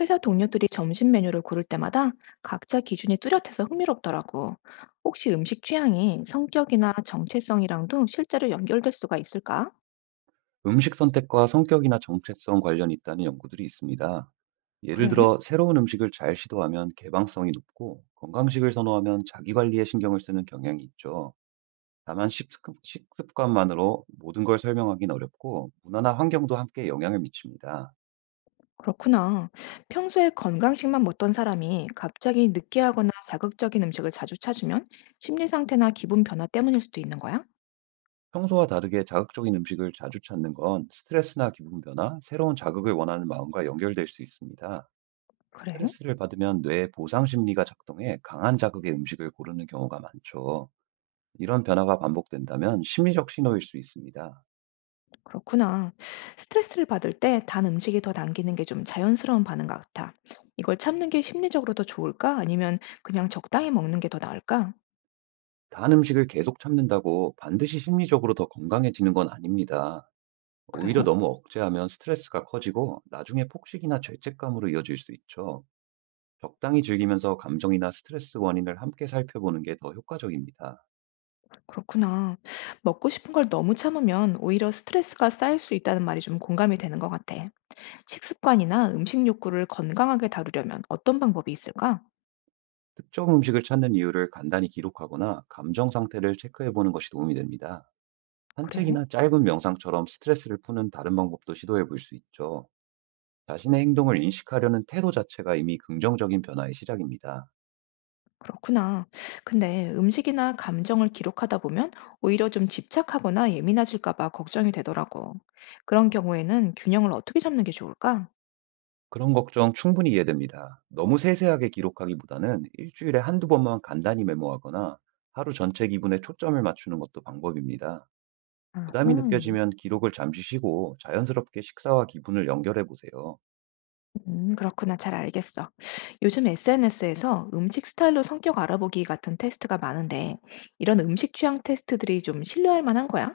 회사 동료들이 점심 메뉴를 고를 때마다 각자 기준이 뚜렷해서 흥미롭더라고. 혹시 음식 취향이 성격이나 정체성이랑도 실제로 연결될 수가 있을까? 음식 선택과 성격이나 정체성 관련이 있다는 연구들이 있습니다. 예를 그래? 들어, 새로운 음식을 잘 시도하면 개방성이 높고, 건강식을 선호하면 자기관리에 신경을 쓰는 경향이 있죠. 다만 식습관만으로 모든 걸 설명하기는 어렵고, 문화나 환경도 함께 영향을 미칩니다. 그렇구나. 평소에 건강식만 먹던 사람이 갑자기 느끼하거나 자극적인 음식을 자주 찾으면 심리 상태나 기분 변화 때문일 수도 있는 거야? 평소와 다르게 자극적인 음식을 자주 찾는 건 스트레스나 기분 변화, 새로운 자극을 원하는 마음과 연결될 수 있습니다. 그래? 스트레스를 받으면 뇌의 보상 심리가 작동해 강한 자극의 음식을 고르는 경우가 많죠. 이런 변화가 반복된다면 심리적 신호일 수 있습니다. 그렇구나. 스트레스를 받을 때 단 음식이 더 당기는 게 좀 자연스러운 반응 같아. 이걸 참는 게 심리적으로 더 좋을까? 아니면 그냥 적당히 먹는 게 더 나을까? 단 음식을 계속 참는다고 반드시 심리적으로 더 건강해지는 건 아닙니다. 그래? 오히려 너무 억제하면 스트레스가 커지고 나중에 폭식이나 죄책감으로 이어질 수 있죠. 적당히 즐기면서 감정이나 스트레스 원인을 함께 살펴보는 게 더 효과적입니다. 그렇구나. 먹고 싶은 걸 너무 참으면 오히려 스트레스가 쌓일 수 있다는 말이 좀 공감이 되는 것 같아. 식습관이나 음식 욕구를 건강하게 다루려면 어떤 방법이 있을까? 특정 음식을 찾는 이유를 간단히 기록하거나 감정 상태를 체크해 보는 것이 도움이 됩니다. 그래? 산책이나 짧은 명상처럼 스트레스를 푸는 다른 방법도 시도해 볼 수 있죠. 자신의 행동을 인식하려는 태도 자체가 이미 긍정적인 변화의 시작입니다. 그렇구나. 근데 음식이나 감정을 기록하다 보면 오히려 좀 집착하거나 예민해질까 봐 걱정이 되더라고. 그런 경우에는 균형을 어떻게 잡는 게 좋을까? 그런 걱정 충분히 이해됩니다. 너무 세세하게 기록하기보다는 일주일에 한두 번만 간단히 메모하거나 하루 전체 기분에 초점을 맞추는 것도 방법입니다. 부담이 아하. 느껴지면 기록을 잠시 쉬고 자연스럽게 식사와 기분을 연결해 보세요. 그렇구나. 잘 알겠어. 요즘 SNS에서 음식 스타일로 성격 알아보기 같은 테스트가 많은데, 이런 음식 취향 테스트들이 좀 신뢰할 만한 거야?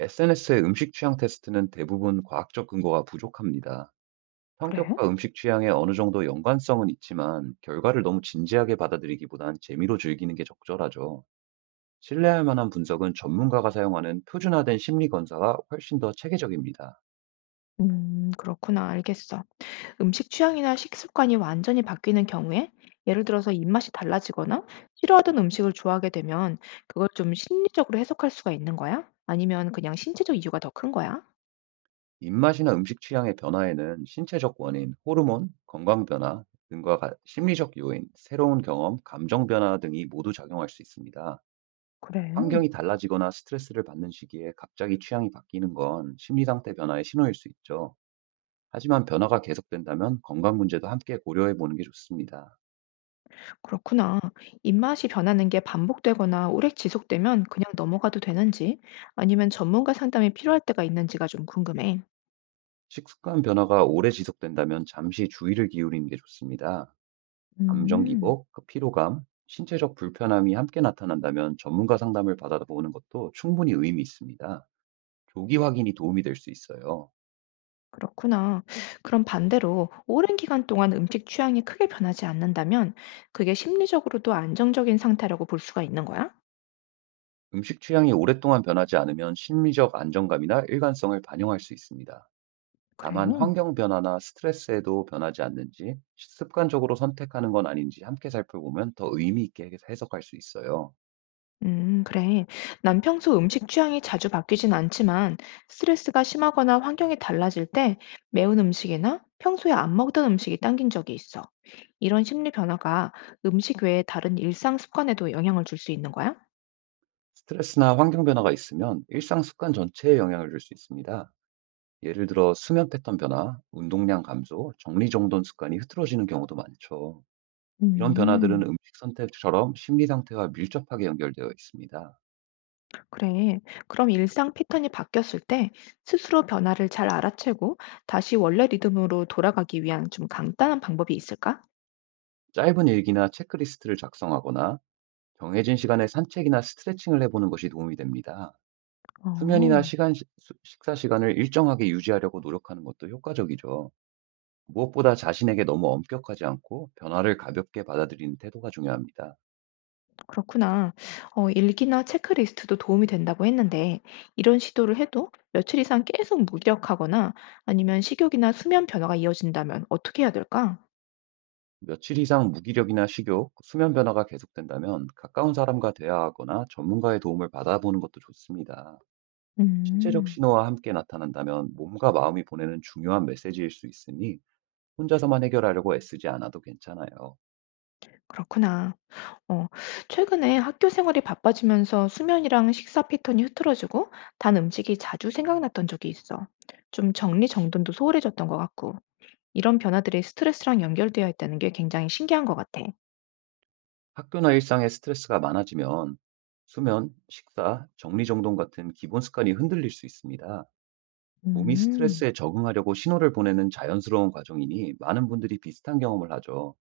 SNS의 음식 취향 테스트는 대부분 과학적 근거가 부족합니다. 그래? 성격과 음식 취향에 어느 정도 연관성은 있지만 결과를 너무 진지하게 받아들이기보단 재미로 즐기는 게 적절하죠. 신뢰할 만한 분석은 전문가가 사용하는 표준화된 심리 검사가 훨씬 더 체계적입니다. 그렇구나. 알겠어. 음식 취향이나 식습관이 완전히 바뀌는 경우에, 예를 들어서 입맛이 달라지거나 싫어하던 음식을 좋아하게 되면, 그걸 좀 심리적으로 해석할 수가 있는 거야? 아니면 그냥 신체적 이유가 더 큰 거야? 입맛이나 음식 취향의 변화에는 신체적 원인, 호르몬, 건강 변화 심리적 요인, 새로운 경험, 감정 변화 등이 모두 작용할 수 있습니다. 그래. 환경이 달라지거나 스트레스를 받는 시기에 갑자기 취향이 바뀌는 건 심리 상태 변화의 신호일 수 있죠. 하지만 변화가 계속된다면 건강 문제도 함께 고려해 보는 게 좋습니다. 그렇구나. 입맛이 변하는 게 반복되거나 오래 지속되면 그냥 넘어가도 되는지, 아니면 전문가 상담이 필요할 때가 있는지가 좀 궁금해. 식습관 변화가 오래 지속된다면 잠시 주의를 기울이는 게 좋습니다. 감정 음, 기복, 그 피로감, 신체적 불편함이 함께 나타난다면 전문가 상담을 받아보는 것도 충분히 의미 있습니다. 조기 확인이 도움이 될 수 있어요. 그렇구나. 그럼 반대로 오랜 기간 동안 음식 취향이 크게 변하지 않는다면 그게 심리적으로도 안정적인 상태라고 볼 수가 있는 거야? 음식 취향이 오랫동안 변하지 않으면 심리적 안정감이나 일관성을 반영할 수 있습니다. 그래. 다만 환경 변화나 스트레스에도 변하지 않는지, 습관적으로 선택하는 건 아닌지 함께 살펴보면 더 의미 있게 해석할 수 있어요. 그래. 난 평소 음식 취향이 자주 바뀌진 않지만 스트레스가 심하거나 환경이 달라질 때 매운 음식이나 평소에 안 먹던 음식이 당긴 적이 있어. 이런 심리 변화가 음식 외에 다른 일상 습관에도 영향을 줄 수 있는 거야? 스트레스나 환경 변화가 있으면 일상 습관 전체에 영향을 줄 수 있습니다. 예를 들어 수면 패턴 변화, 운동량 감소, 정리정돈 습관이 흐트러지는 경우도 많죠. 이런 변화들은 음, 음식 선택처럼 심리 상태와 밀접하게 연결되어 있습니다. 그래. 그럼 일상 패턴이 바뀌었을 때 스스로 변화를 잘 알아채고 다시 원래 리듬으로 돌아가기 위한 좀 간단한 방법이 있을까? 짧은 일기나 체크리스트를 작성하거나 정해진 시간에 산책이나 스트레칭을 해보는 것이 도움이 됩니다. 수면이나 어, 식사 시간을 일정하게 유지하려고 노력하는 것도 효과적이죠. 무엇보다 자신에게 너무 엄격하지 않고 변화를 가볍게 받아들이는 태도가 중요합니다. 그렇구나. 어, 일기나 체크리스트도 도움이 된다고 했는데 이런 시도를 해도 며칠 이상 계속 무기력하거나 아니면 식욕이나 수면 변화가 이어진다면 어떻게 해야 될까? 며칠 이상 무기력이나 식욕, 수면 변화가 계속된다면 가까운 사람과 대화하거나 전문가의 도움을 받아보는 것도 좋습니다. 신체적 음. 신호와 함께 나타난다면 몸과 마음이 보내는 중요한 메시지일 수 있으니 혼자서만 해결하려고 애쓰지 않아도 괜찮아요. 그렇구나. 어, 최근에 학교 생활이 바빠지면서 수면이랑 식사 패턴이 흐트러지고 단 음식이 자주 생각났던 적이 있어. 좀 정리정돈도 소홀해졌던 것 같고 이런 변화들이 스트레스랑 연결되어 있다는 게 굉장히 신기한 것 같아. 학교나 일상에 스트레스가 많아지면 수면, 식사, 정리정돈 같은 기본 습관이 흔들릴 수 있습니다. 몸이 음, 스트레스에 적응하려고 신호를 보내는 자연스러운 과정이니 많은 분들이 비슷한 경험을 하죠.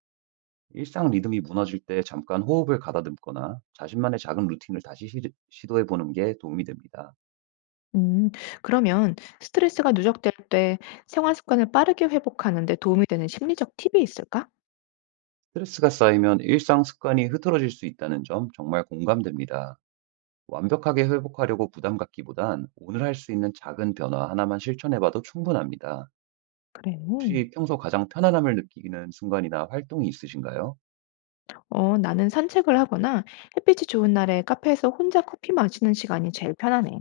일상 리듬이 무너질 때 잠깐 호흡을 가다듬거나 자신만의 작은 루틴을 다시 시 시도해보는 게 도움이 됩니다. 음. 그러면 스트레스가 누적될 때 생활 습관을 빠르게 회복하는 데 도움이 되는 심리적 팁이 있을까? 스트레스가 쌓이면 일상 습관이 흐트러질 수 있다는 점 정말 공감됩니다. 완벽하게 회복하려고 부담 갖기보단 오늘 할 수 있는 작은 변화 하나만 실천해봐도 충분합니다. 그래. 혹시 평소 가장 편안함을 느끼는 순간이나 활동이 있으신가요? 어, 나는 산책을 하거나 햇빛이 좋은 날에 카페에서 혼자 커피 마시는 시간이 제일 편하네.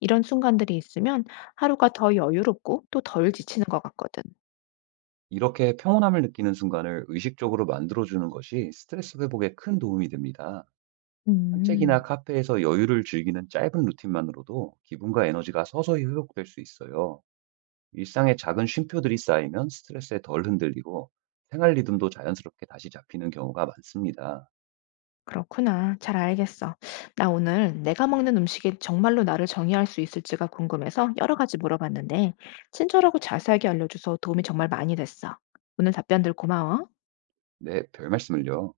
이런 순간들이 있으면 하루가 더 여유롭고 또 덜 지치는 것 같거든. 이렇게 평온함을 느끼는 순간을 의식적으로 만들어주는 것이 스트레스 회복에 큰 도움이 됩니다. 산책이나 음, 카페에서 여유를 즐기는 짧은 루틴만으로도 기분과 에너지가 서서히 회복될 수 있어요. 일상의 작은 쉼표들이 쌓이면 스트레스에 덜 흔들리고 생활 리듬도 자연스럽게 다시 잡히는 경우가 많습니다. 그렇구나. 잘 알겠어. 나 오늘 내가 먹는 음식이 정말로 나를 정의할 수 있을지가 궁금해서 여러 가지 물어봤는데, 친절하고 자세하게 알려줘서 도움이 정말 많이 됐어. 오늘 답변들 고마워. 네, 별 말씀을요.